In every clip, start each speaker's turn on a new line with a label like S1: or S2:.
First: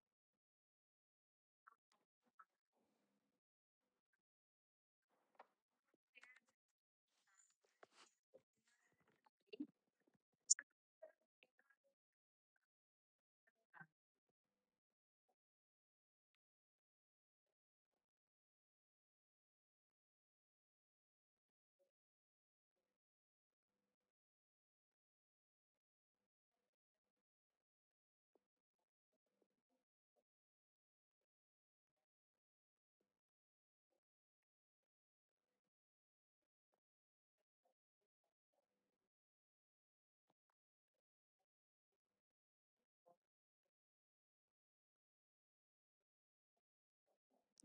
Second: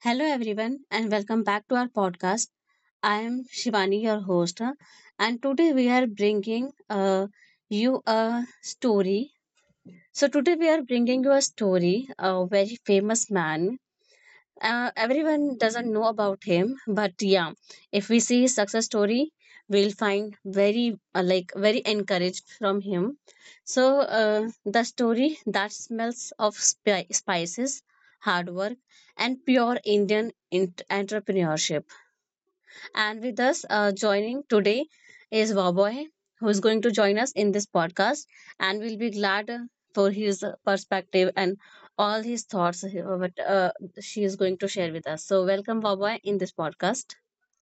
S1: Hello, everyone, and welcome back to our podcast. I am Shivani, your host, and today we are bringing you a story. So, today we are bringing you a story, a very famous man everyone doesn't know about him, but yeah, if we see his success story, we'll find very very encouraged from him. So the story that smells of spices, hard work, and pure indian entrepreneurship. And with us joining today is Wowboy, who is going to join us in this podcast. And we'll be glad for his perspective and all his thoughts, what she is going to share with us. So, welcome, Wowboy, in this podcast.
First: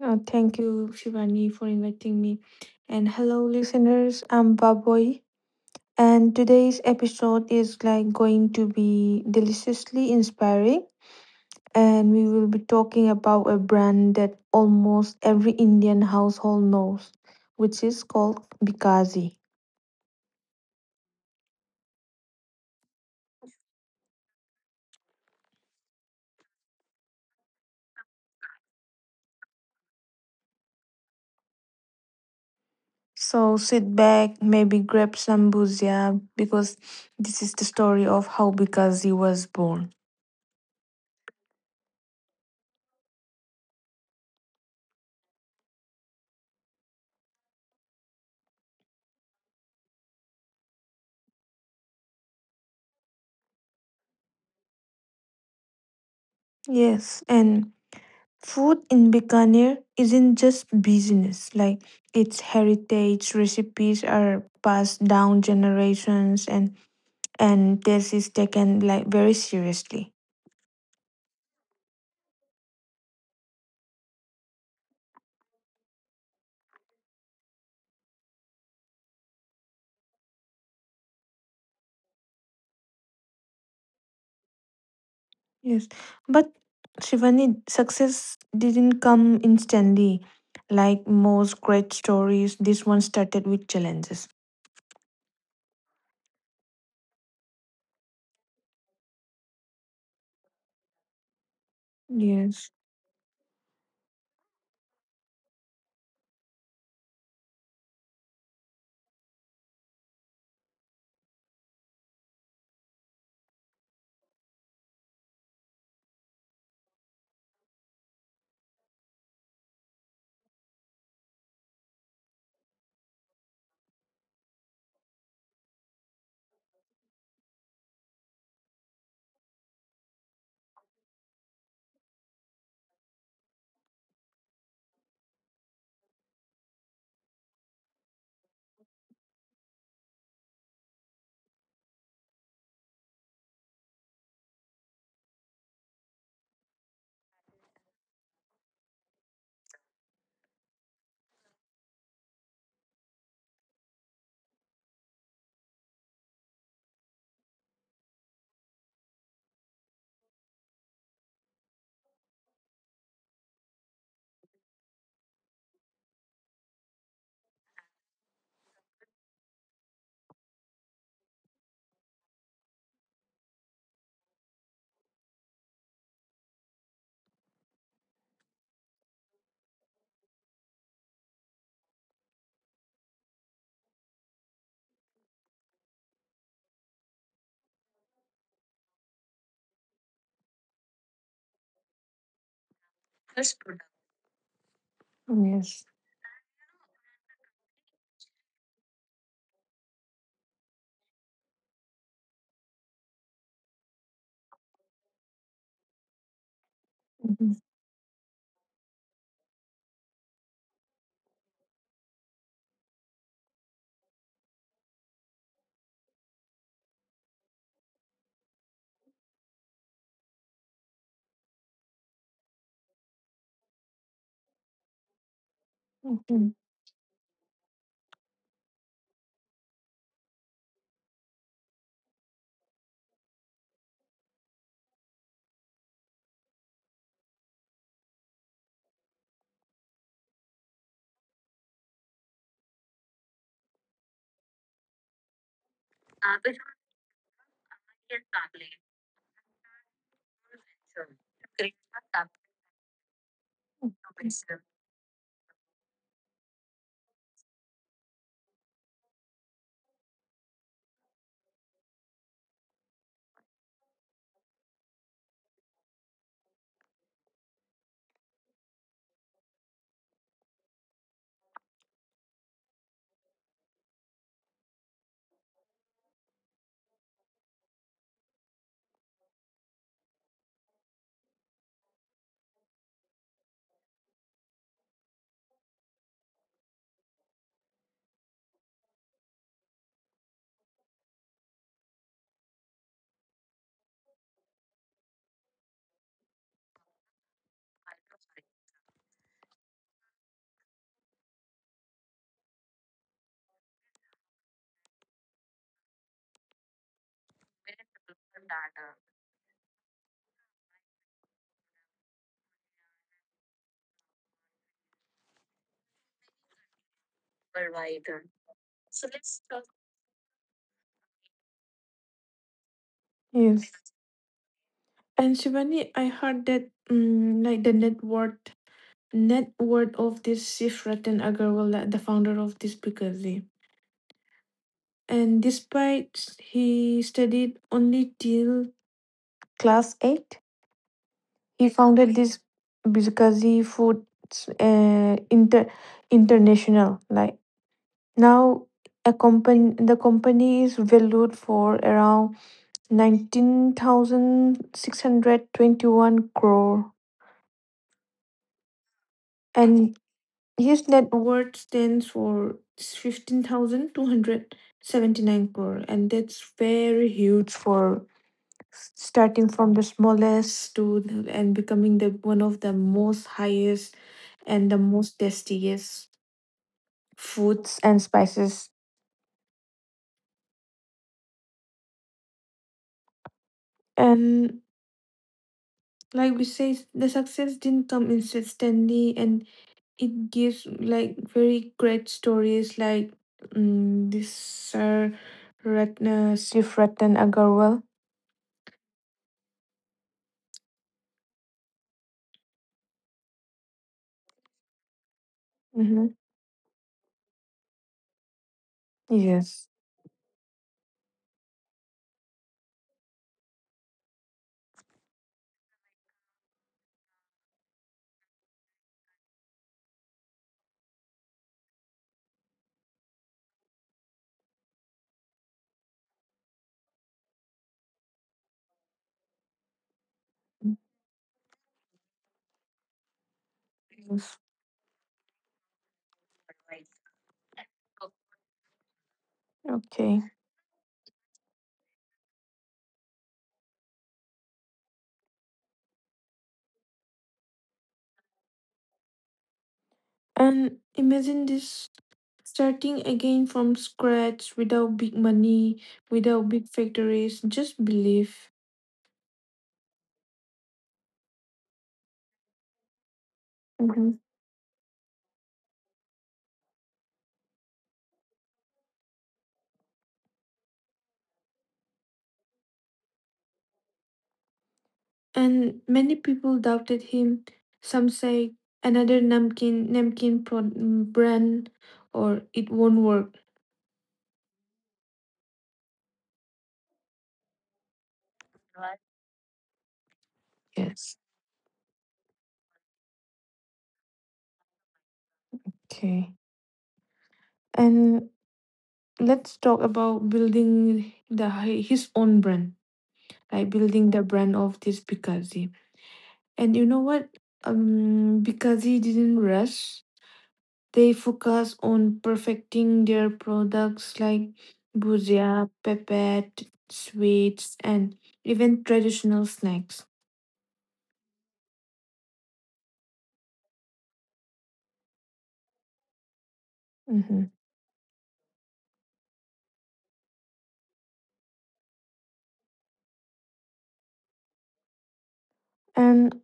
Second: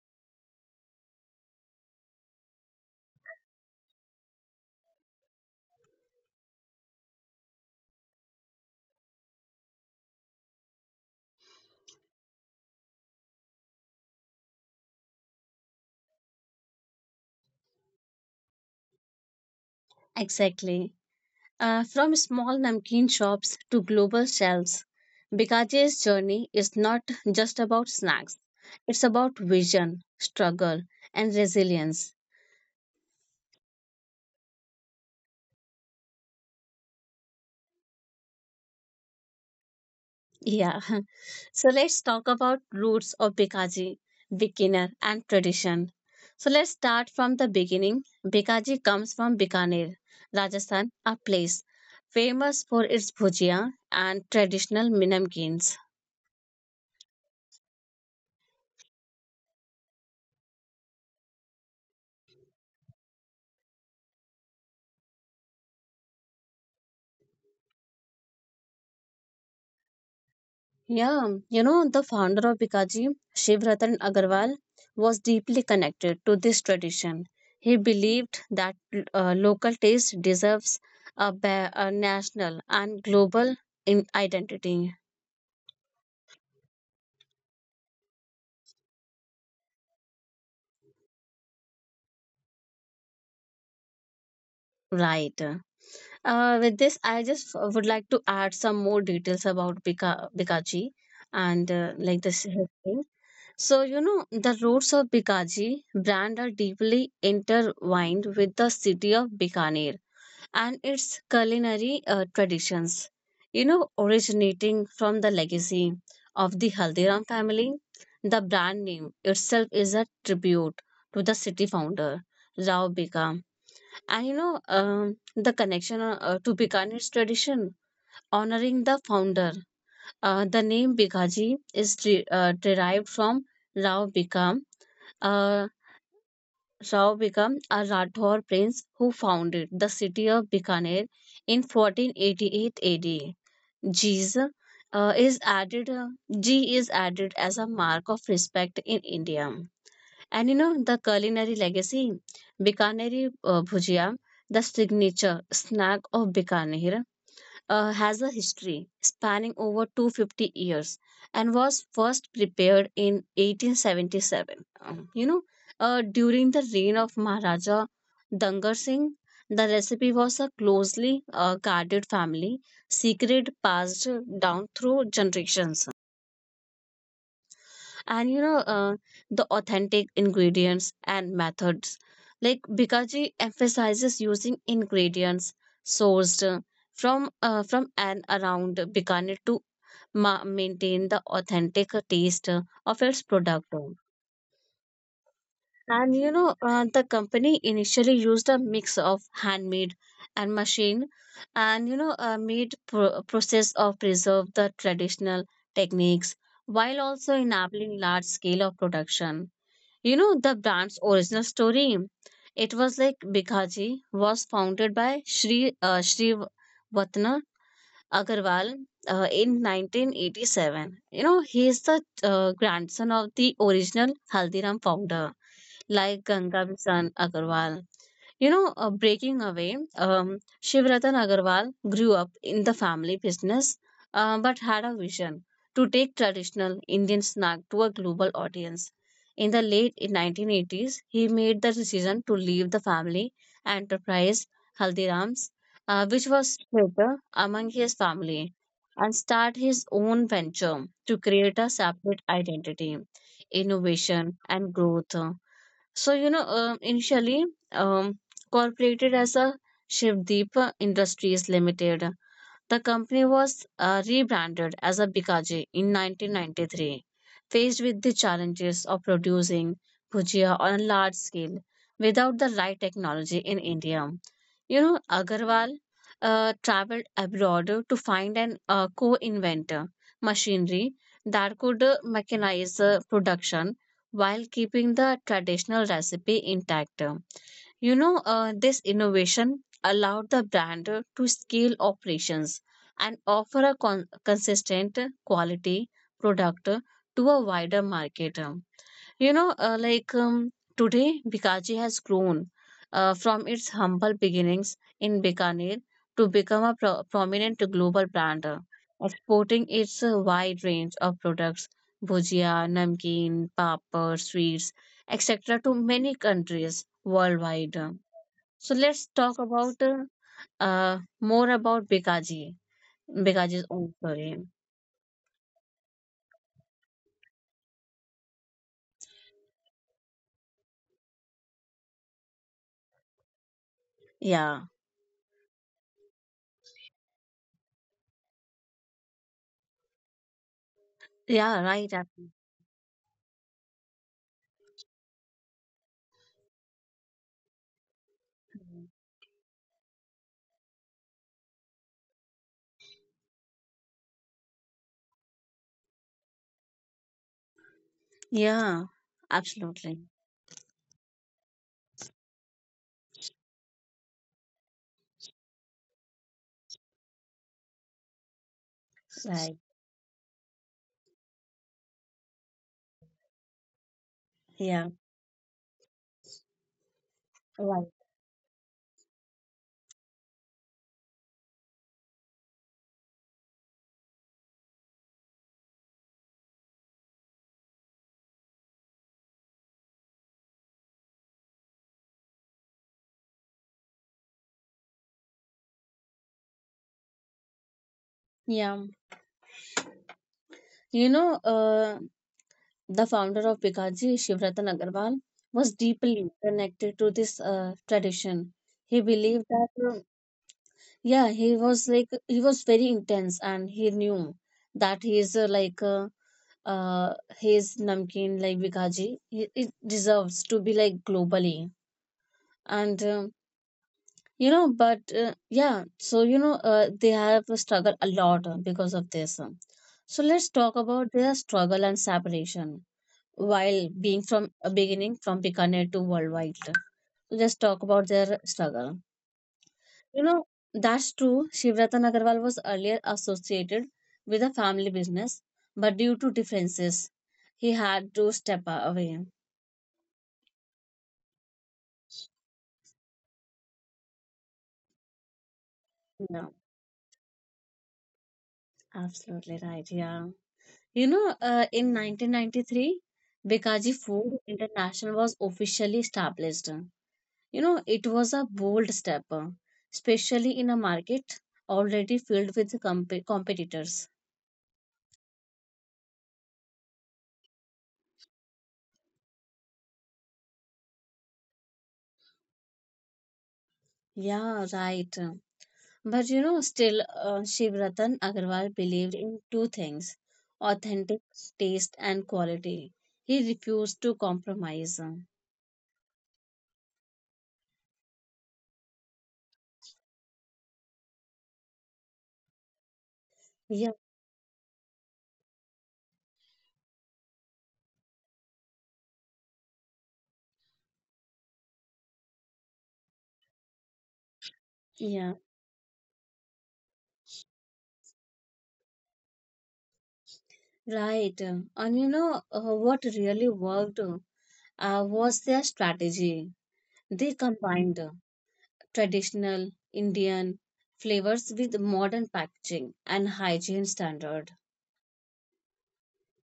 S2: Thank you, Shivani, for inviting me. And hello, listeners. I'm Baboy, and today's episode is like going to be deliciously inspiring. And we will be talking about a brand that almost every Indian household knows, which is called Bikazi.
S1: Exactly. From small namkeen shops to global shelves, Bikaje's journey is not just about snacks, it's about vision, struggle, and resilience.
S2: So sit back, maybe grab some bhujia, because this is the story of how Bikazi was born.
S1: Yeah. So let's talk about roots of Bikaji, beginner and tradition. So let's start from the beginning. Bikaji comes from Bikaner, Rajasthan, a place famous for its bhujia and traditional minamkins.
S2: Yes, and food in Bikaner isn't just business, like its heritage recipes are passed down generations, and this is taken like very seriously.
S1: Yeah, you know, the founder of Bikaji, Shivratan Agarwal, was deeply connected to this tradition. He believed that local taste deserves a national and global in identity.
S2: Yes, but Shivani, success didn't come instantly. Like most great stories, this one started with challenges.
S1: Right. With this, I just would like to add some more details about Bikaji and like this
S2: Yes.
S1: history. So, you know, the roots of Bikaji brand are deeply intertwined with the city of Bikaner and its culinary traditions, you know, originating from the legacy of the Haldiram family. The brand name itself is a tribute to the city founder, Rao Bika, and you know, the connection to Bikaner's tradition, honoring the founder. The name Bikaji is derived from Rao Bikam, uh, Rao Bikam, a Rathore prince who founded the city of Bikaner in 1488 AD. G's, is added, G is added as a mark of respect in India. And you know, the culinary legacy, Bikaneri Bhujia, the signature snack of Bikaner, has a history spanning over 250 years and was first prepared in 1877. You know, during the reign of Maharaja Dangar Singh, the recipe was a closely guarded family secret passed down through generations. And you know the authentic ingredients and methods, like bikaji emphasizes using ingredients sourced from and around bikaner to maintain the authentic taste of its
S2: That's
S1: product.
S2: good. Yes.
S1: And you know the company initially used a mix of handmade and machine, and you know made process of preserve the traditional techniques while also
S2: Mhm.
S1: enabling large scale of production. You know the brand's original story. It was like Bikaji was founded by Shri Vatna Agarwal in 1987. You know he is the grandson of the original Haldiram founder, like
S2: Mhm.
S1: Ganga Bisan Agarwal. You know, breaking away, Shivratan Agarwal grew up in the family business but had a vision to take traditional Indian snack to a global audience. In the late 1980s, he made the decision to leave the family enterprise Haldiram's, which was later among his family, and start his own venture to create a separate identity, innovation, and growth. So, you know, initially um, corporated as a Shivdeep Industries Limited, the company was rebranded as a Bikaji in 1993. Faced with the challenges of producing bhujia on a large scale without the right technology in India, you know, Agarwal traveled abroad to find an co-inventor machinery that could mechanize production while keeping the traditional recipe intact. You know, this innovation allowed the brand to scale operations and offer a consistent quality product to a wider market. You know, today, Bikaji has grown from its humble beginnings in Bikaner to become a prominent global brand, exporting its wide range of products, bhujia, namkeen, papad, sweets, etc., to many countries worldwide. So let's talk about more about Bikaji's
S2: Yes.
S1: own story.
S2: And Shivani, I heard that like the net worth of this Shiv Ratan Agarwal, the founder of this Picardly.
S1: Yeah,
S2: And despite he studied only till class eight,
S1: yeah,
S2: he
S1: right.
S2: founded
S1: Absolutely.
S2: this Birkazi Foods International. Like now, a company the company is valued for around 19,621 crore,
S1: Yeah,
S2: and
S1: absolutely.
S2: his net worth stands for 15,279 crore, and that's very huge for starting
S1: Right.
S2: from the smallest and becoming the one of the most highest and the
S1: Yeah.
S2: most tastiest foods
S1: Right.
S2: and spices. And like we say, the success didn't come instantly, and it gives like very great stories like this Sir Ratna Sif Ratan Agarwal.
S1: Yeah. You know, the founder of Bikaji, Shivratan Agarwal, was
S2: Mm-hmm.
S1: deeply connected to this tradition. He believed that
S2: Yes,
S1: yeah, he was like he was very intense and he knew that he is uh his namkeen like Vikaji, he, it deserves to be like globally, and you know, but yeah, so you know they have struggled a lot because of this. So let's talk about their struggle and separation while being
S2: yes.
S1: from beginning from Bikaner to worldwide. Let's talk about their struggle.
S2: Okay.
S1: You know, that's true. Shivratan Agarwal was earlier associated with a family business, but due to differences, he had to step away.
S2: And imagine this, starting again from scratch without big money, without
S1: No,
S2: big factories, just belief.
S1: absolutely right. Yeah. You know, in 1993, Bikaji
S2: Mm-hmm.
S1: Food International was officially established. You know, it was a bold step, especially in a market already filled with competitors.
S2: And many people doubted him. Some say another namkin brand or it won't work.
S1: Yeah, right. But you know, still, Shivratan Agarwal believed in two things,
S2: Yes.
S1: authentic taste and quality. He refused to compromise.
S2: Okay. And let's talk about building his own brand, like
S1: Yeah,
S2: building the brand of this Bikazi. And you know what? Bikazi didn't rush. They focus on perfecting their products, like
S1: yeah,
S2: bujia, pepet, sweets, and even traditional snacks.
S1: right. And you know, what really worked was their strategy. They
S2: Mhm.
S1: combined traditional Indian flavors with modern packaging and hygiene standards.
S2: And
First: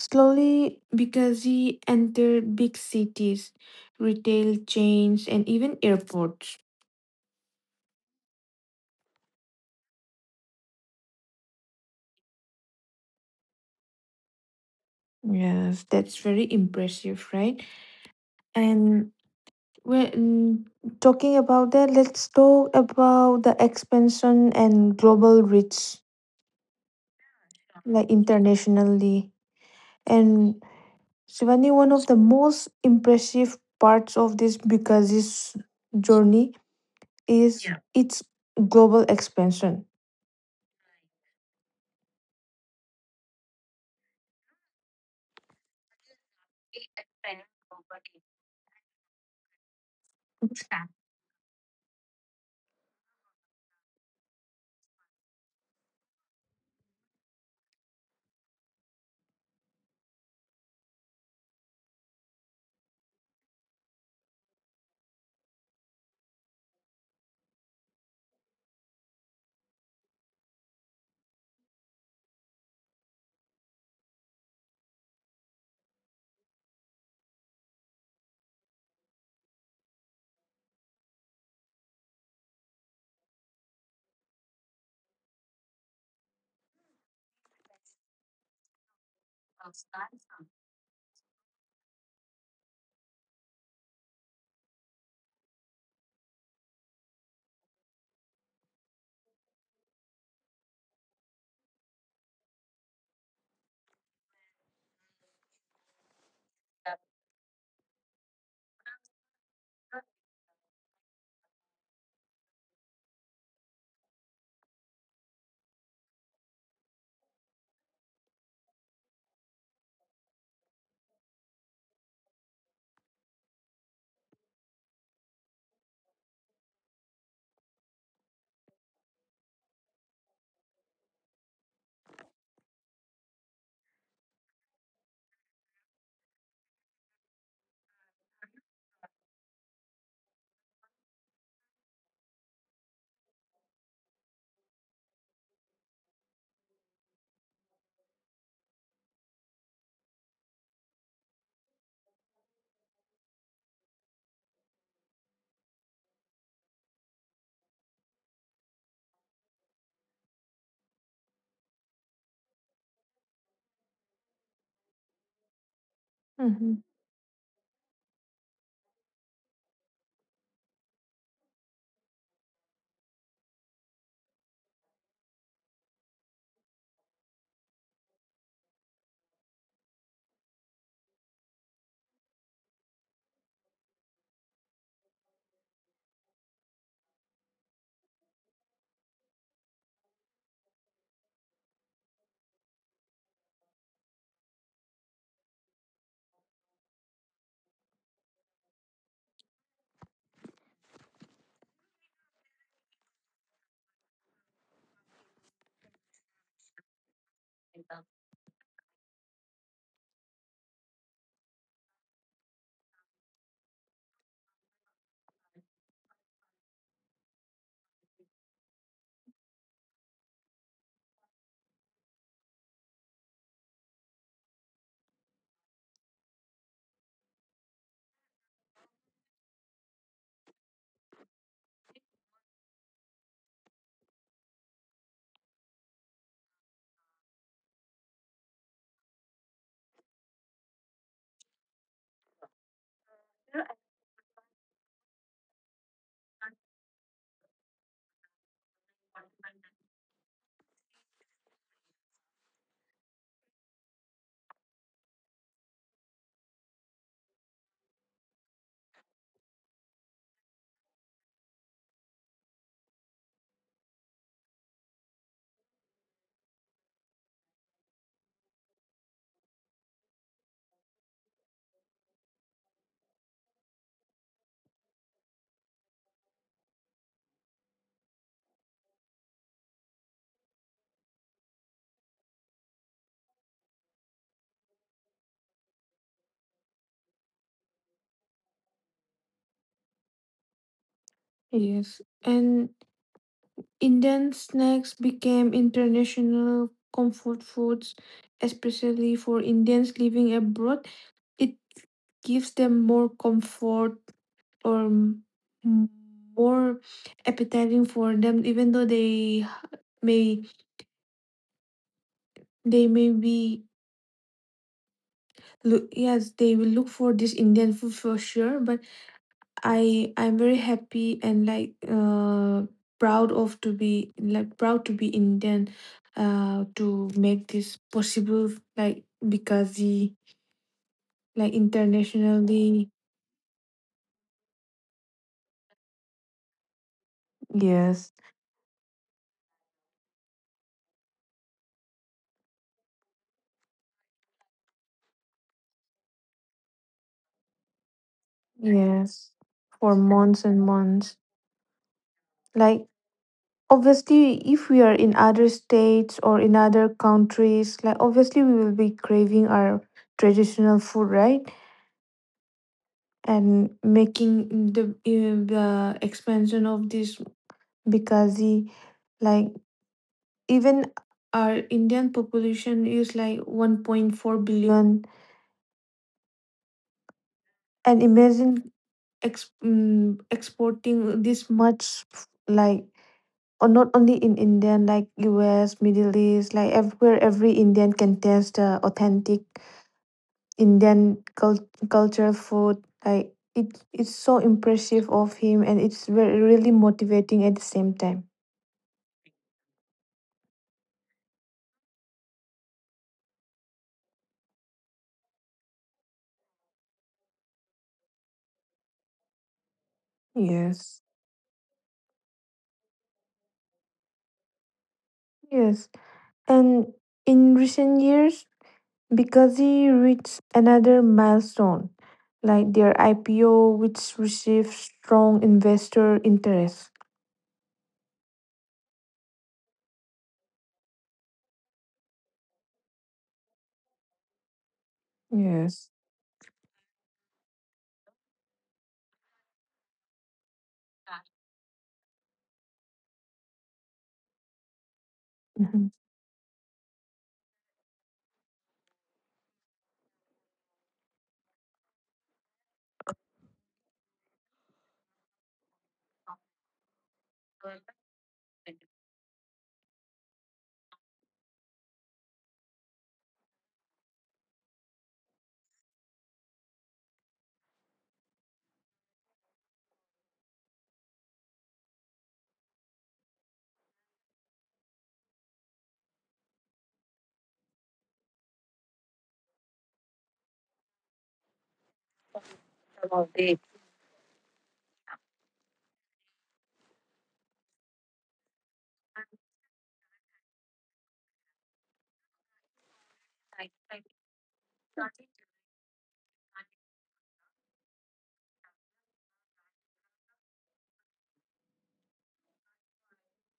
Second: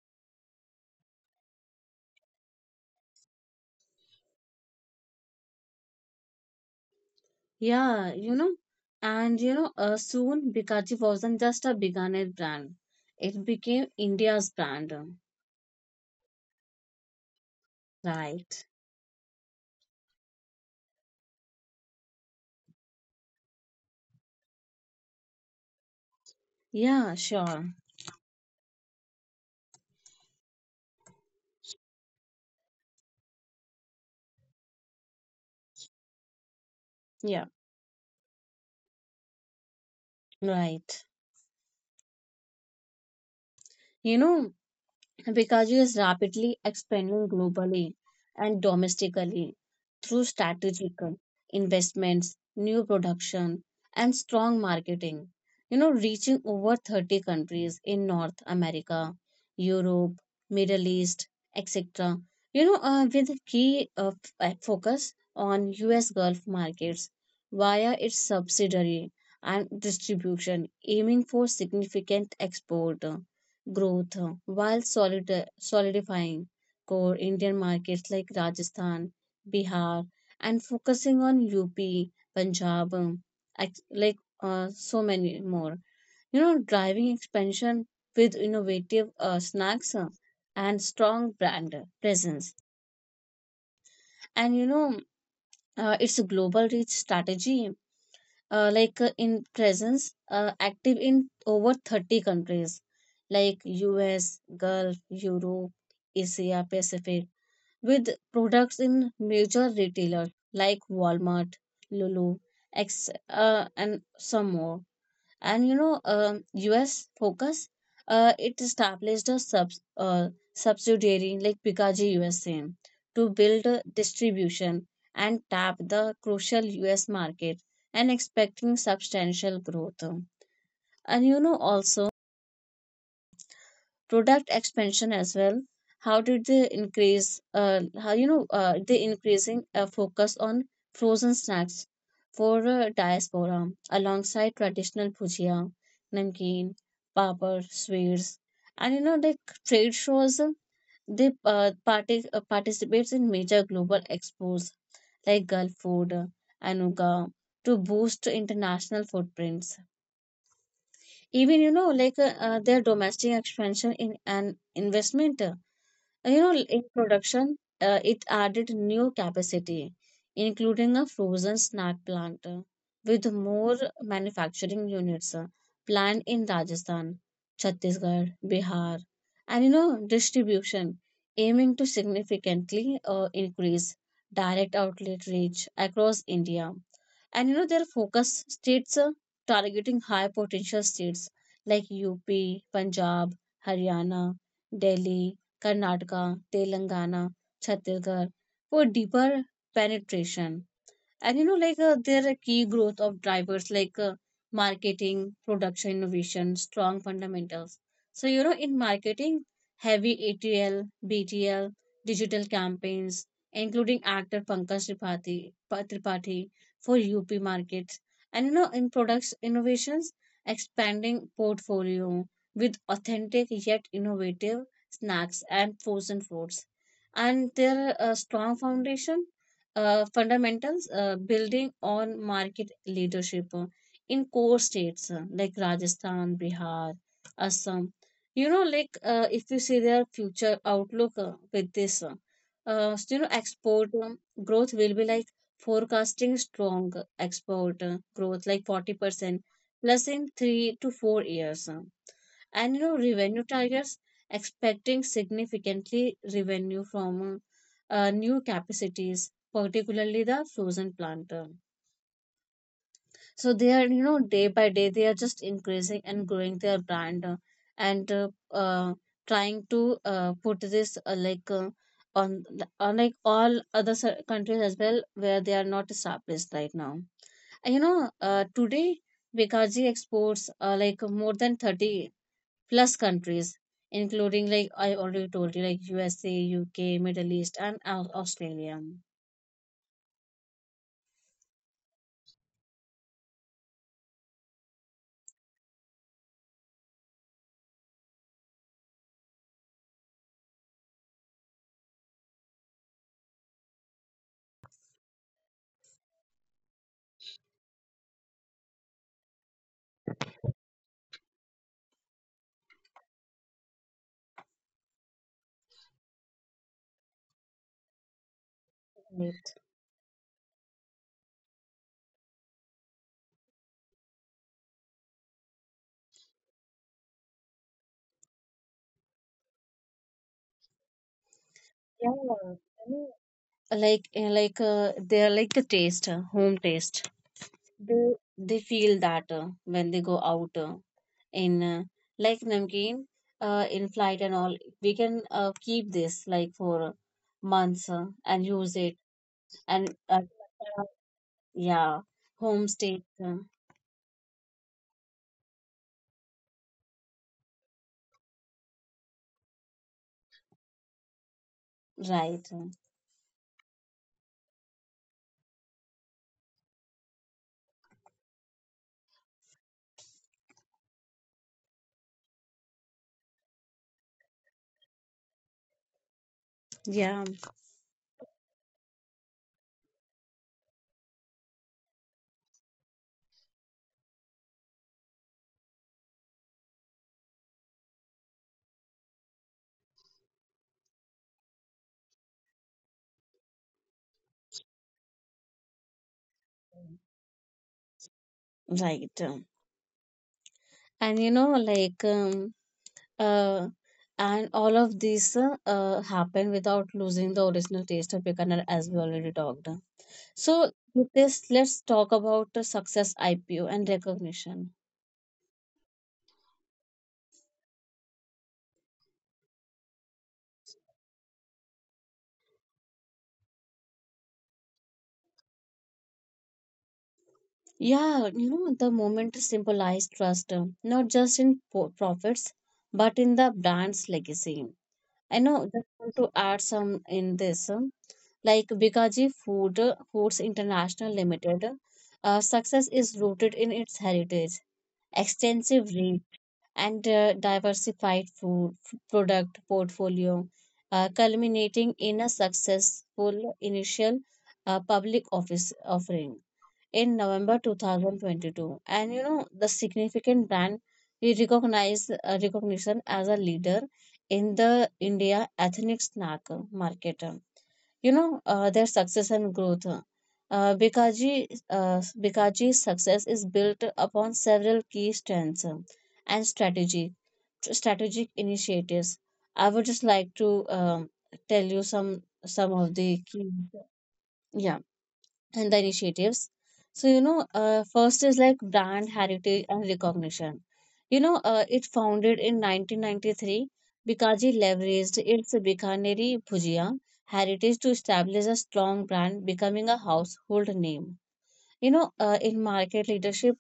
S2: slowly, because he entered big cities, retail chains, and even airports.
S1: Yeah, you know, and you know, soon Bikaji wasn't just a Bikaner brand, it became India's brand.
S2: Yes, that's very impressive, right?
S1: Right.
S2: And when talking about that, let's talk about the expansion and global reach,
S1: Yeah, sure.
S2: like internationally. And Shivani, one of the most impressive parts of this, because this journey
S1: Yeah,
S2: is, yeah, its global expansion.
S1: right. You know, Pikachu is rapidly expanding globally and domestically through strategic investments, new production, and strong marketing. You know, reaching over 30 countries in North America, Europe, Middle East, etc. You know, with key focus on US Gulf markets via its subsidiary and distribution, aiming for significant export growth solidifying core Indian markets like Rajasthan, Bihar, and focusing on UP, Punjab, so many more. You know, driving expansion with innovative snacks and strong brand presence. And you know, it's a global reach strategy, in presence active in over 30 countries like US, Gulf, Europe, Asia, Pacific, with products in major retailers like Walmart, Lulu, X, and some more. And you know, us focus, it established a uh, subsidiary like pikaji usa to build a distribution and tap the crucial us market, and expecting substantial growth. And you know, also product expansion as well. How did they increase, how you know they increasing a focus on frozen snacks for diaspora, alongside traditional bhujia, namkeen, papad, sweets. And you know, like trade shows, participates in major global expos like gulf food, anuga, to boost international footprints. Even you know, their domestic expansion in an investment. And you know, in production, it added new capacity, including a frozen snack plant with more manufacturing units planned in Rajasthan, Chhattisgarh, Bihar. And you know, distribution aiming to significantly increase direct outlet reach across India. And you know, their focus states, targeting high potential states like UP, Punjab, Haryana, Delhi, Karnataka, Telangana, Chhattisgarh for deeper penetration. And you know, there are key growth of drivers like marketing, production, innovation, strong fundamentals. So you know, in marketing, heavy atl, btl, digital campaigns, including actor pankaj tripathi, tripathi for up markets. And you know, in products innovations, expanding portfolio with authentic yet innovative snacks and frozen foods. And their strong foundation fundamentals, building on market leadership in core states like Rajasthan, Bihar, Assam. You know, if you see their future outlook so, you know, export growth will be like forecasting strong export growth, like 40% plus in 3 to 4 years. And you know, revenue targets, expecting significantly revenue from new capacities, particularly the frozen plant. So they are, you know, day by day, they are just increasing and growing their brand, and uh, trying to put this on unlike all other countries as well where they are not established right now. And, you know, today Bikaji exports like more than 30 plus countries, including like I already told you, like USA, UK, Middle East, and Australia.
S2: Yes, and Indian snacks became international comfort foods, especially for Indians living abroad. It gives them more comfort or m- more appetizing for them, even though they may, be look, yes, they will look for this Indian food for sure, but
S1: Right.
S2: I'm very happy and like proud of to be like proud to be Indian, to make this possible, like, because the, like,
S1: Yeah, I
S2: internationally,
S1: mean, like they're like the taste, home taste. They
S2: yes,
S1: they feel that when they go out in like namkeen in flight and all, we can keep this like for months and use it.
S2: yes,
S1: And
S2: for
S1: uh,
S2: months and months,
S1: yeah, home
S2: like
S1: state.
S2: obviously if we are in other states or in other countries, like obviously we will be craving our traditional food, right?
S1: Right.
S2: And making the, the expansion of this, because like even our Indian population is like 1.4 billion,
S1: Yeah,
S2: and imagine exporting this much, like, or not only in Indian, like US, Middle East, like everywhere, every Indian can taste the authentic Indian culture food. Like it's so impressive of him, and it's really motivating at the same time.
S1: right. And you know, uh, and all of these happen without losing the original taste of Bikaner, as we already talked. So
S2: Yes,
S1: with this, let's talk about the success IPO and recognition.
S2: yes. And in recent years, because he reached another milestone, like their IPO, which received strong investor interest.
S1: Yeah, you know the moment symbolized trust, not just in profits, but in the brand's legacy. I know just
S2: Yes.
S1: want to add some in this, like Bikaji Foods International Limited. Success is rooted in its heritage
S2: Mhm.
S1: extensive range and diversified product portfolio, culminating in a successful initial public office offering in November 2022. And you know, the significant brand we recognize recognition as a leader in the India ethnic snack market. Their success and growth, huh. Bikaji's success is built upon several key strengths, and strategic initiatives. I would just like to tell you some of the key. Yeah, and the initiatives. So, you know, first is like brand heritage and recognition. You know, it founded in 1993. Bikaji leveraged its Bikaneri Bhujia heritage to establish a strong brand, becoming a household name. You know, in market leadership,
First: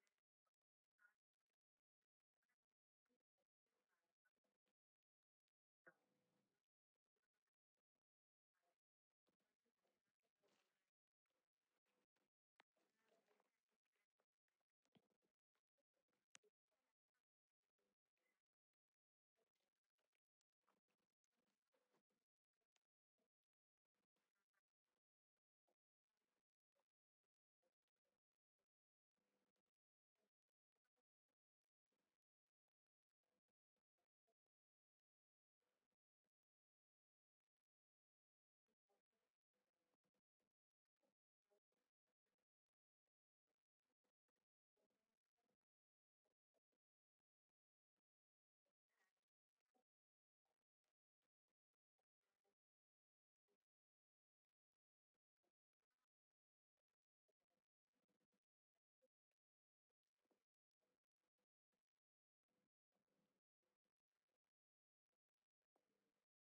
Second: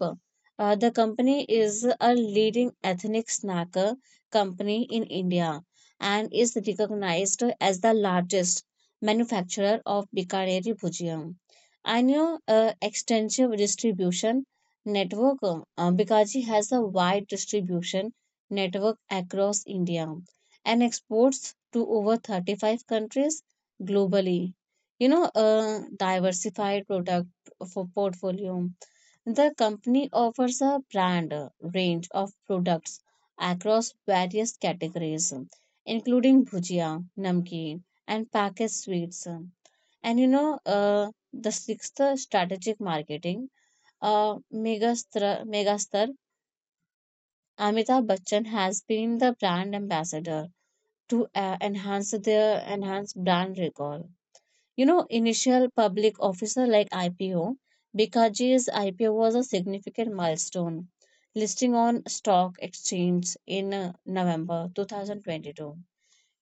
S1: the company is a leading ethnic snacker company in India and is recognized as the largest manufacturer of Bikaneri Bhujia. And you know, extensive distribution network. Bikaji has a wide distribution network across India and exports to over 35 countries globally. You know, diversified product for portfolio. The company offers a brand range of products across various categories, including bhujia, namkeen, and packaged sweets. And you know, the sixth strategic marketing, megastar Amitabh Bachchan has been the brand ambassador to enhance brand recall. You know, initial public officer like IPO, Bikaji's IPO was a significant milestone, listing on stock exchange in November 2022.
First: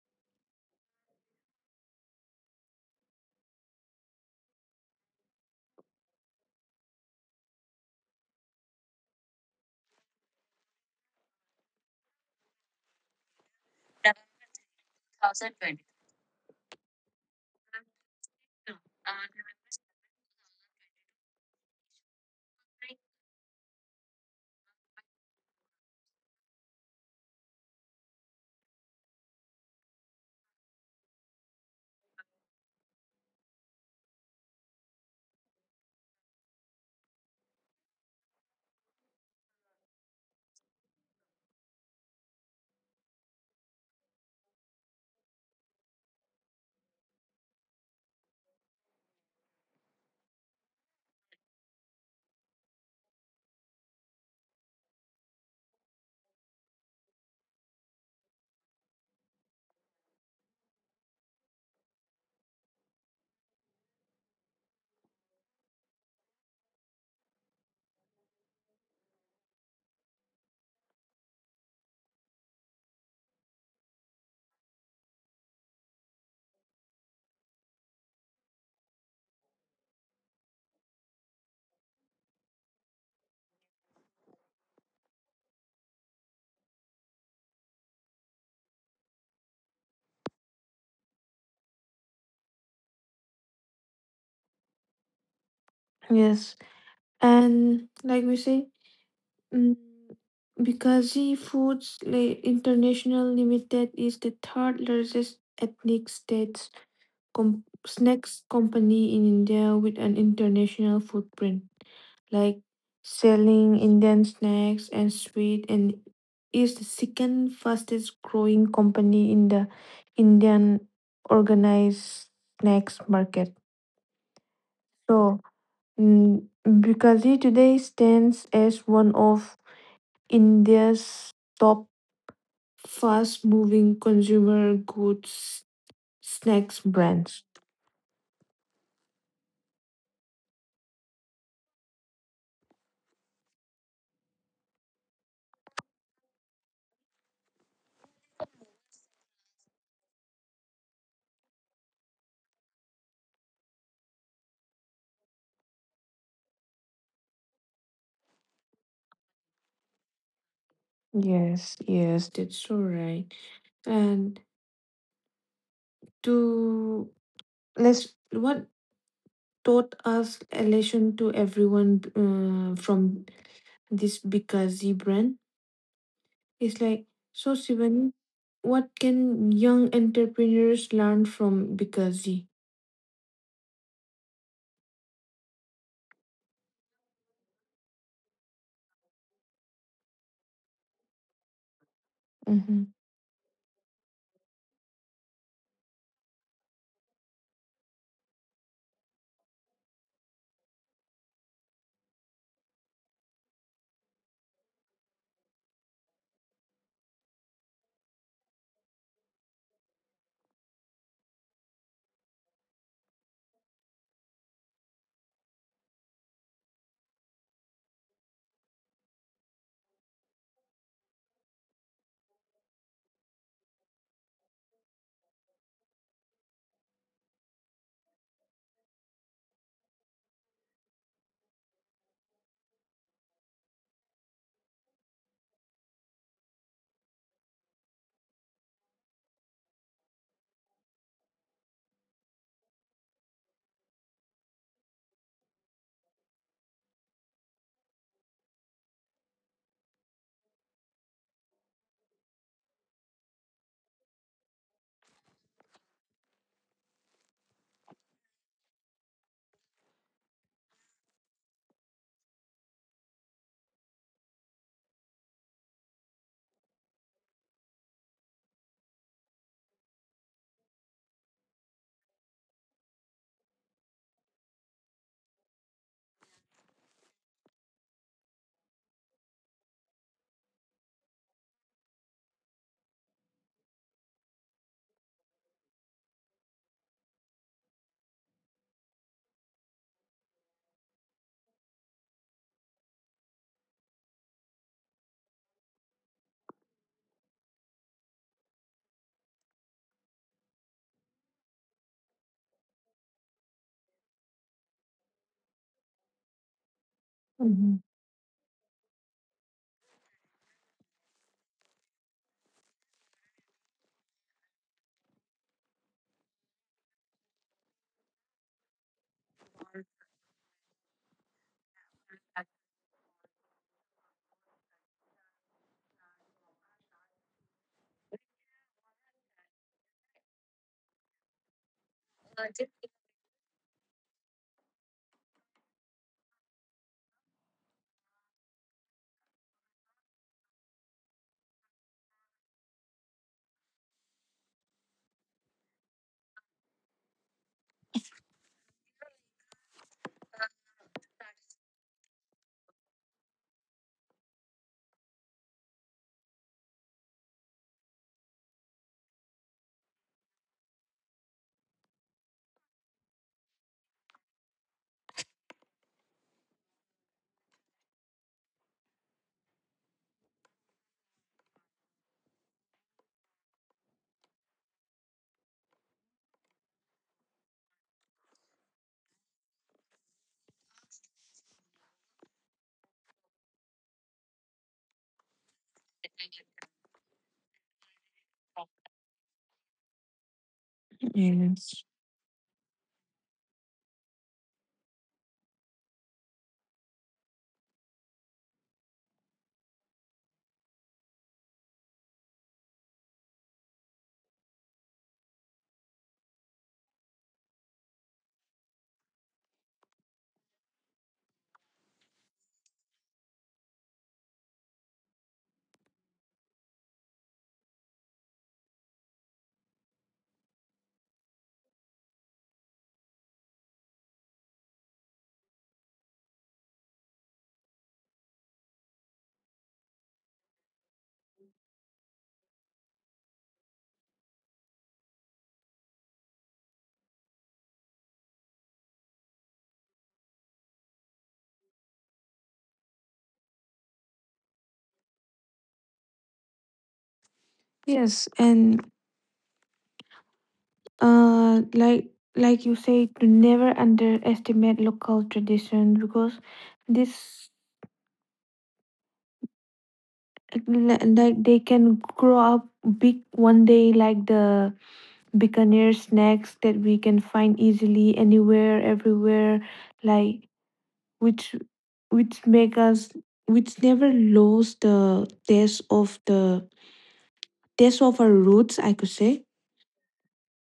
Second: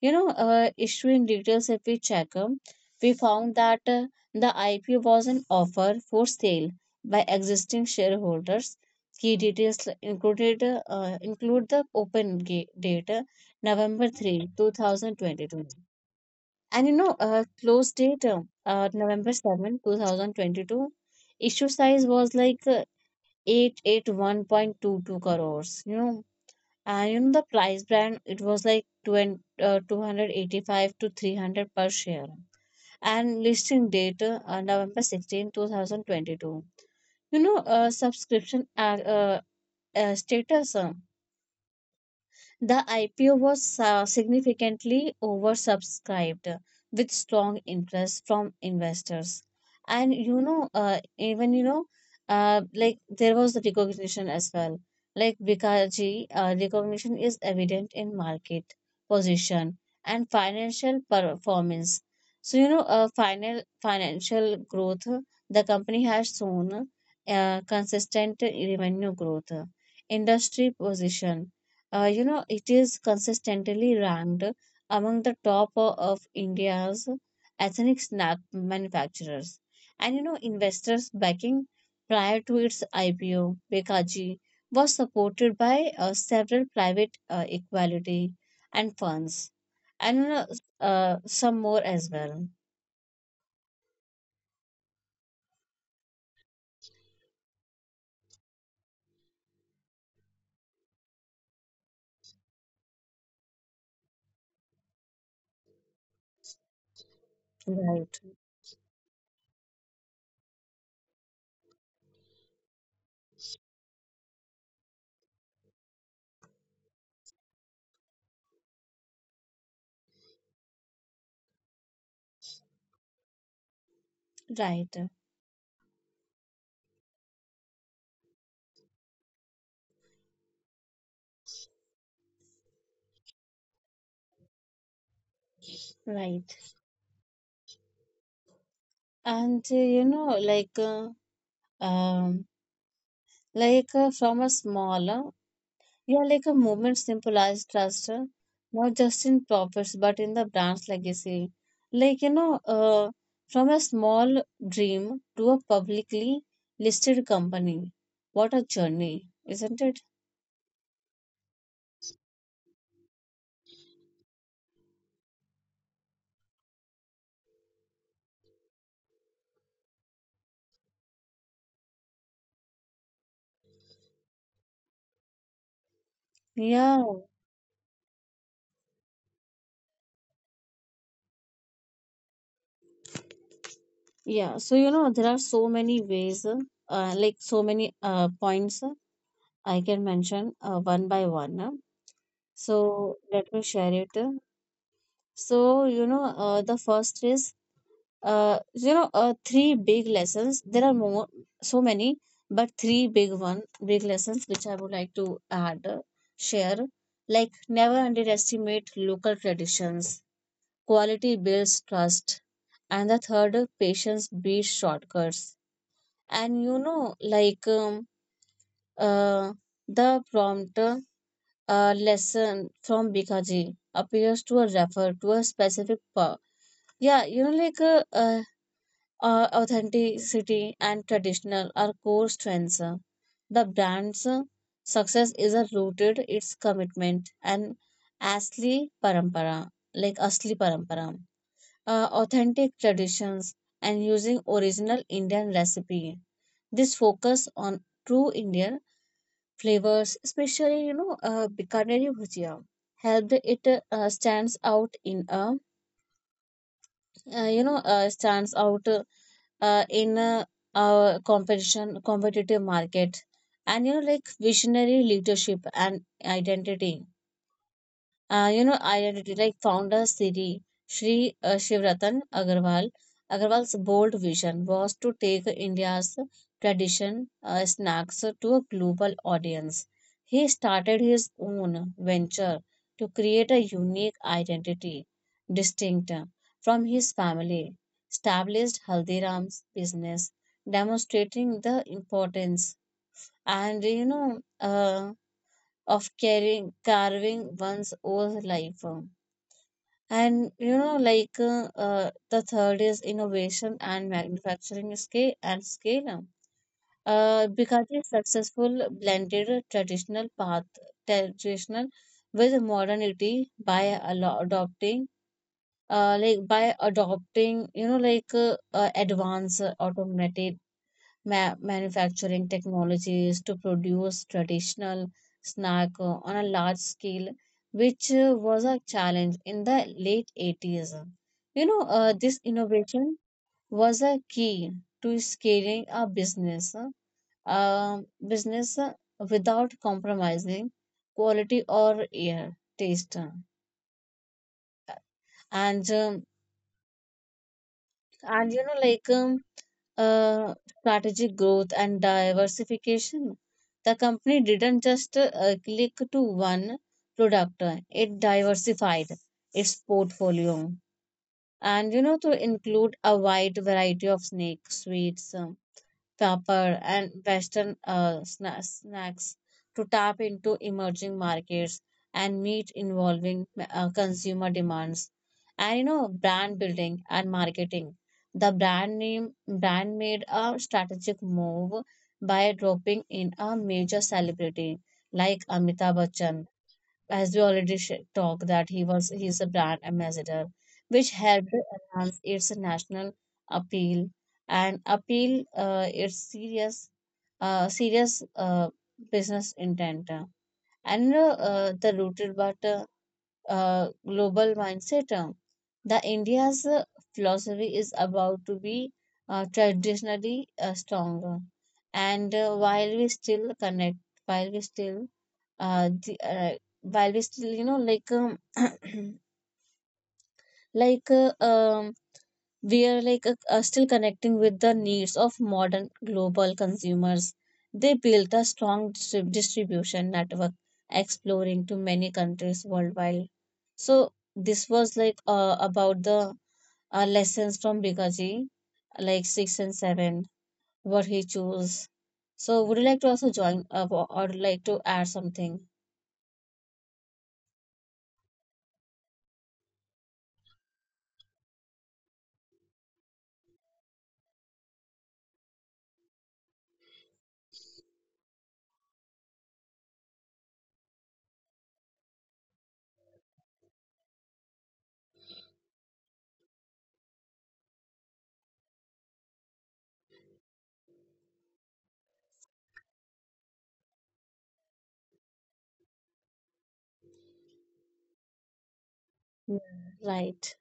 S1: You know, issuing details if we check, we found that the IPO was an offer for sale by existing shareholders. Key details include the open date, November 3, 2022, and you know, close date, November 7, 2022, issue size was like 881.22 crores, you know. And you know, the price brand, it was like 285 to 300 per share. And listing date, November 16, 2022. You know, subscription status. The IPO was significantly oversubscribed with strong interest from investors. And you know, like there was the recognition as well. Like Vikaji, recognition is evident in market position and financial performance. So you know, final financial growth, the company has shown consistent revenue growth, industry position. It is consistently ranked among the of India's ethnic snack manufacturers. And you know, investors backing prior to its IPO, Bekaji was supported by several private equality and funds, and you know, some more as well.
S2: Yes. And like we say, mm, Bikaji Foods, like, International Limited is the third largest ethnic state
S1: Right.
S2: snacks company in India with an international footprint, like selling Indian snacks and sweet, and is the second fastest growing company in the Indian organized snacks market.
S1: Right.
S2: So, Bikaji today stands as one of India's top fast-moving consumer goods
S1: Right.
S2: snacks brands.
S1: And um, from a small yeah, like a movement simple as trust, not just in profits, but in the brand's legacy. Like, you know, from a small dream to a publicly listed company. What a journey, isn't it?
S2: Yes, yes, that's all right. And to, let's, what taught us relation to everyone from this Bikazi brand is,
S1: Yeah,
S2: like, so Sivan, what can young entrepreneurs learn from Bikazi?
S1: yeah. So, you know, there are so many ways, like so many points I can mention one by one.
S2: Mm-hmm.
S1: So, let me share it. So, you know, the first is three big lessons. There are more, so many, but three big one big lessons which I would like to add share, like never underestimate local traditions, quality builds trust, and the third, patience beats shortcuts. And you know, like uh, the prompt lesson from Bikaji appears to refer to a specific yeah, you know, like authenticity and traditional are core strengths. The brand's success is a rooted its commitment and asli parampara, like asli parampara, authentic traditions and using original Indian recipe. This focus on true Indian flavors, especially you know, Bikaner bhujia, helped it stands out in a you know stands out in our competition competitive market. And you know, like visionary leadership and identity, identity like founder Siri Sri Shivratan Agarwal. Agarwal's bold vision was to take India's tradition snacks to a global audience. He started his own venture to create a unique identity, distinct from his family, established Haldiram's business, demonstrating the importance, and you know, of carving one's own life. And you know, like, the third is innovation and manufacturing scale.
S2: Mm-hmm.
S1: Bikaji successful blended traditional with modernity by adopting, like by adopting you know like advanced automatic manufacturing technologies to produce traditional snack on a large scale, which was a challenge in the late 80s. You know, this innovation was a key to scaling a business, um, business uh, without compromising quality or air taste. And um, And you know, like uh, strategic growth and diversification. The company didn't just click to one product, it diversified its portfolio. And you know, to include a wide variety of snake sweets, copper, and Western snacks to tap into emerging markets and meet involving consumer demands. And you know, brand building and marketing. The brand made a strategic move by dropping in a major celebrity like Amitabh Bachchan, as we already talked that he is a brand ambassador, which helped
S2: Yes.
S1: enhance its national appeal, and appeal its serious serious business intent, and the rooted but global mindset. The India's philosophy is about to be traditionally stronger, and while we still connect while we still the, while we still you know, like like, we are like, still connecting with the needs of modern global consumers. They built a strong distribution network, exploring to many countries worldwide. So this was like, about the lessons from Bikaji, like six and seven, what he chose. So would you like to also join, or like to add something?
S2: Yes, and uh, like like you say, to never underestimate local tradition, because this, like, they can grow up big one day, like the Bikaner snacks that we can find easily anywhere, everywhere, like, which which make us, which never lost the taste of our roots, I could say.
S1: Yeah. Right,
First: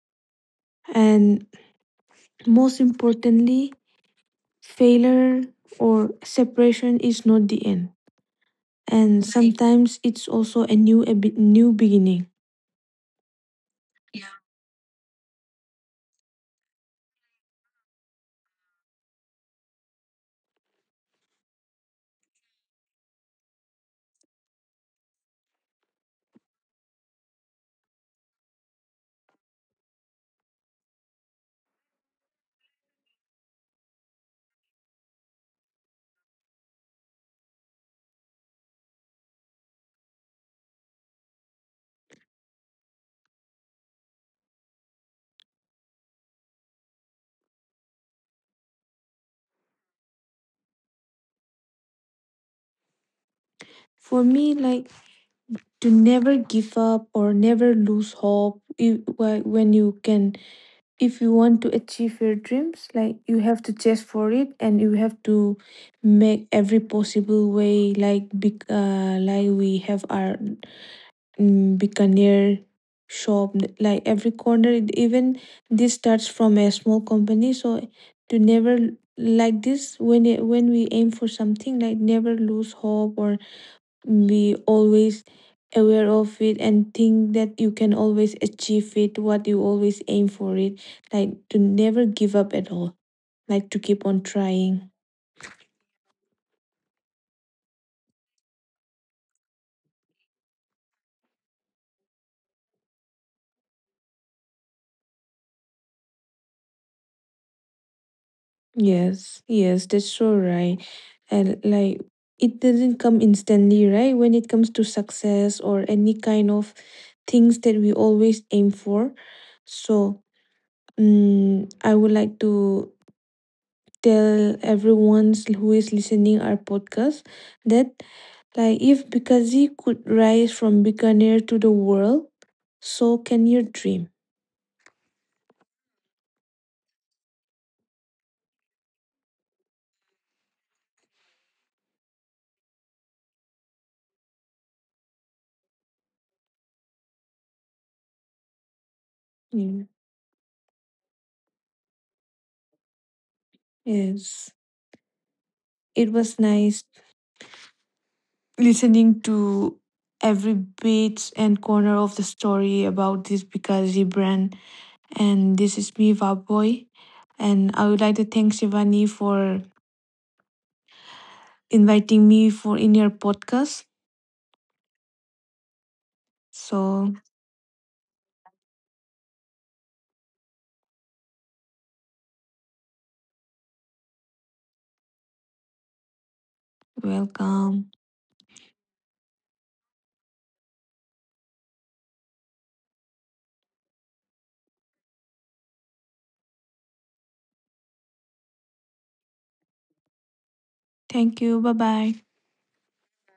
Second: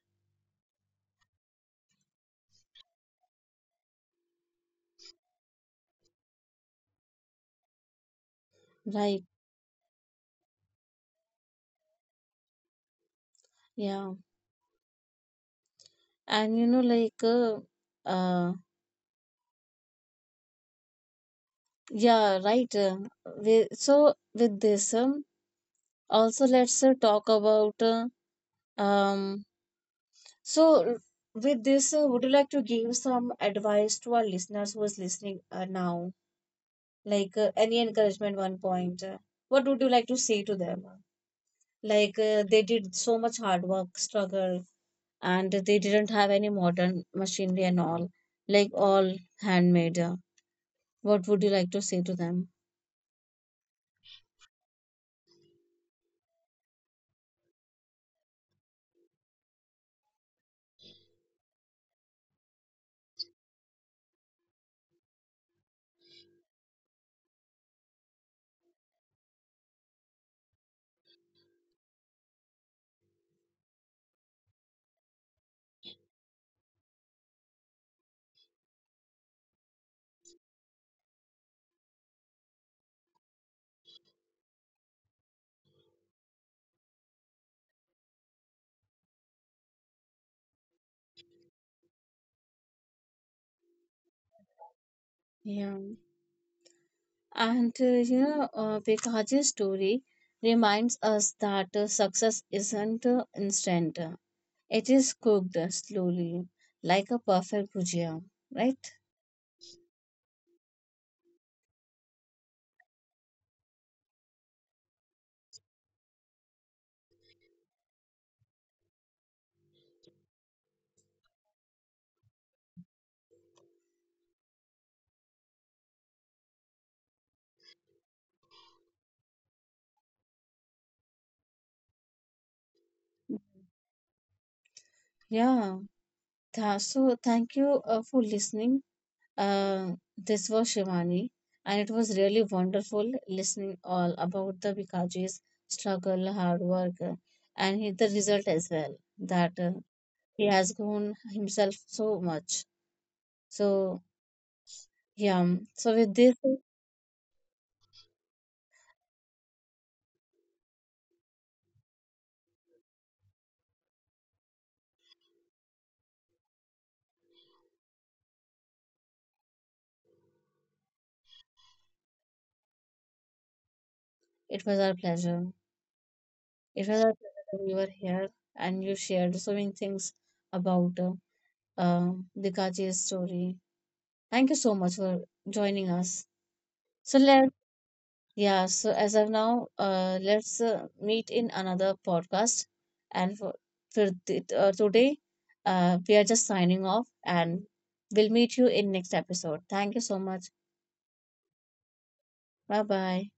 S2: And most importantly, failure or separation is not the end. And
S1: right.
S2: right, sometimes it's also a new beginning.
S1: Yeah, and you know, like, uh, yeah, right. So with this, also let's talk about, um, so with this, would you like to give some advice to our listeners who is listening now? Like, any encouragement, one point. What would you like to say to them? Like, they did so much hard work, struggle, and they didn't have any modern machinery and all, like all handmade. What would you like to say to them?
S2: For me, like to never give up or never lose hope. If when you can, if you want to achieve your dreams, like you have to chase for it, and you have to make every possible way, like big, like we have our, Buccaneer shop, like every corner, even this starts from a small company. So to never, like this, when when we aim for something, like never lose hope or be always aware of it and think that you can always achieve it, what you always aim for it, like to never give up at all, like to keep on trying.
S1: Yeah, and you know, Bikaji's story reminds us that success isn't instant. It is cooked slowly, like a perfect bhujia, right?
S2: Yes, yes, that's so right. And like, it doesn't come instantly, right? When it comes to success or any kind of things that we always aim for. So I would like to tell everyone who is listening our podcast that, like, if Bikaji could rise from Bikaner to the world, so can your dream.
S1: Yeah. So thank you for listening. This was Shivani, and it was really wonderful listening all about the Bikaji's struggle, hard work, and the result as well, that
S2: Mm,
S1: he has grown himself so much. So
S2: yes.
S1: yeah. So
S2: It
S1: with this,
S2: was nice listening to every bit and corner of the story about this Bikaji brand. And this is me, Vaboy. And I would like to thank Shivani for inviting me for in your podcast.
S1: it was our pleasure. It was our
S2: So
S1: pleasure that you were here and you shared so many things about Dikachi's story. Thank you so much for joining us. So let
S2: welcome.
S1: yeah. So as of now, let's meet in another podcast. And for today, we are just signing off, and we'll meet you in next episode. Thank you so much.
S2: Thank you. Bye bye.
S1: Bye bye.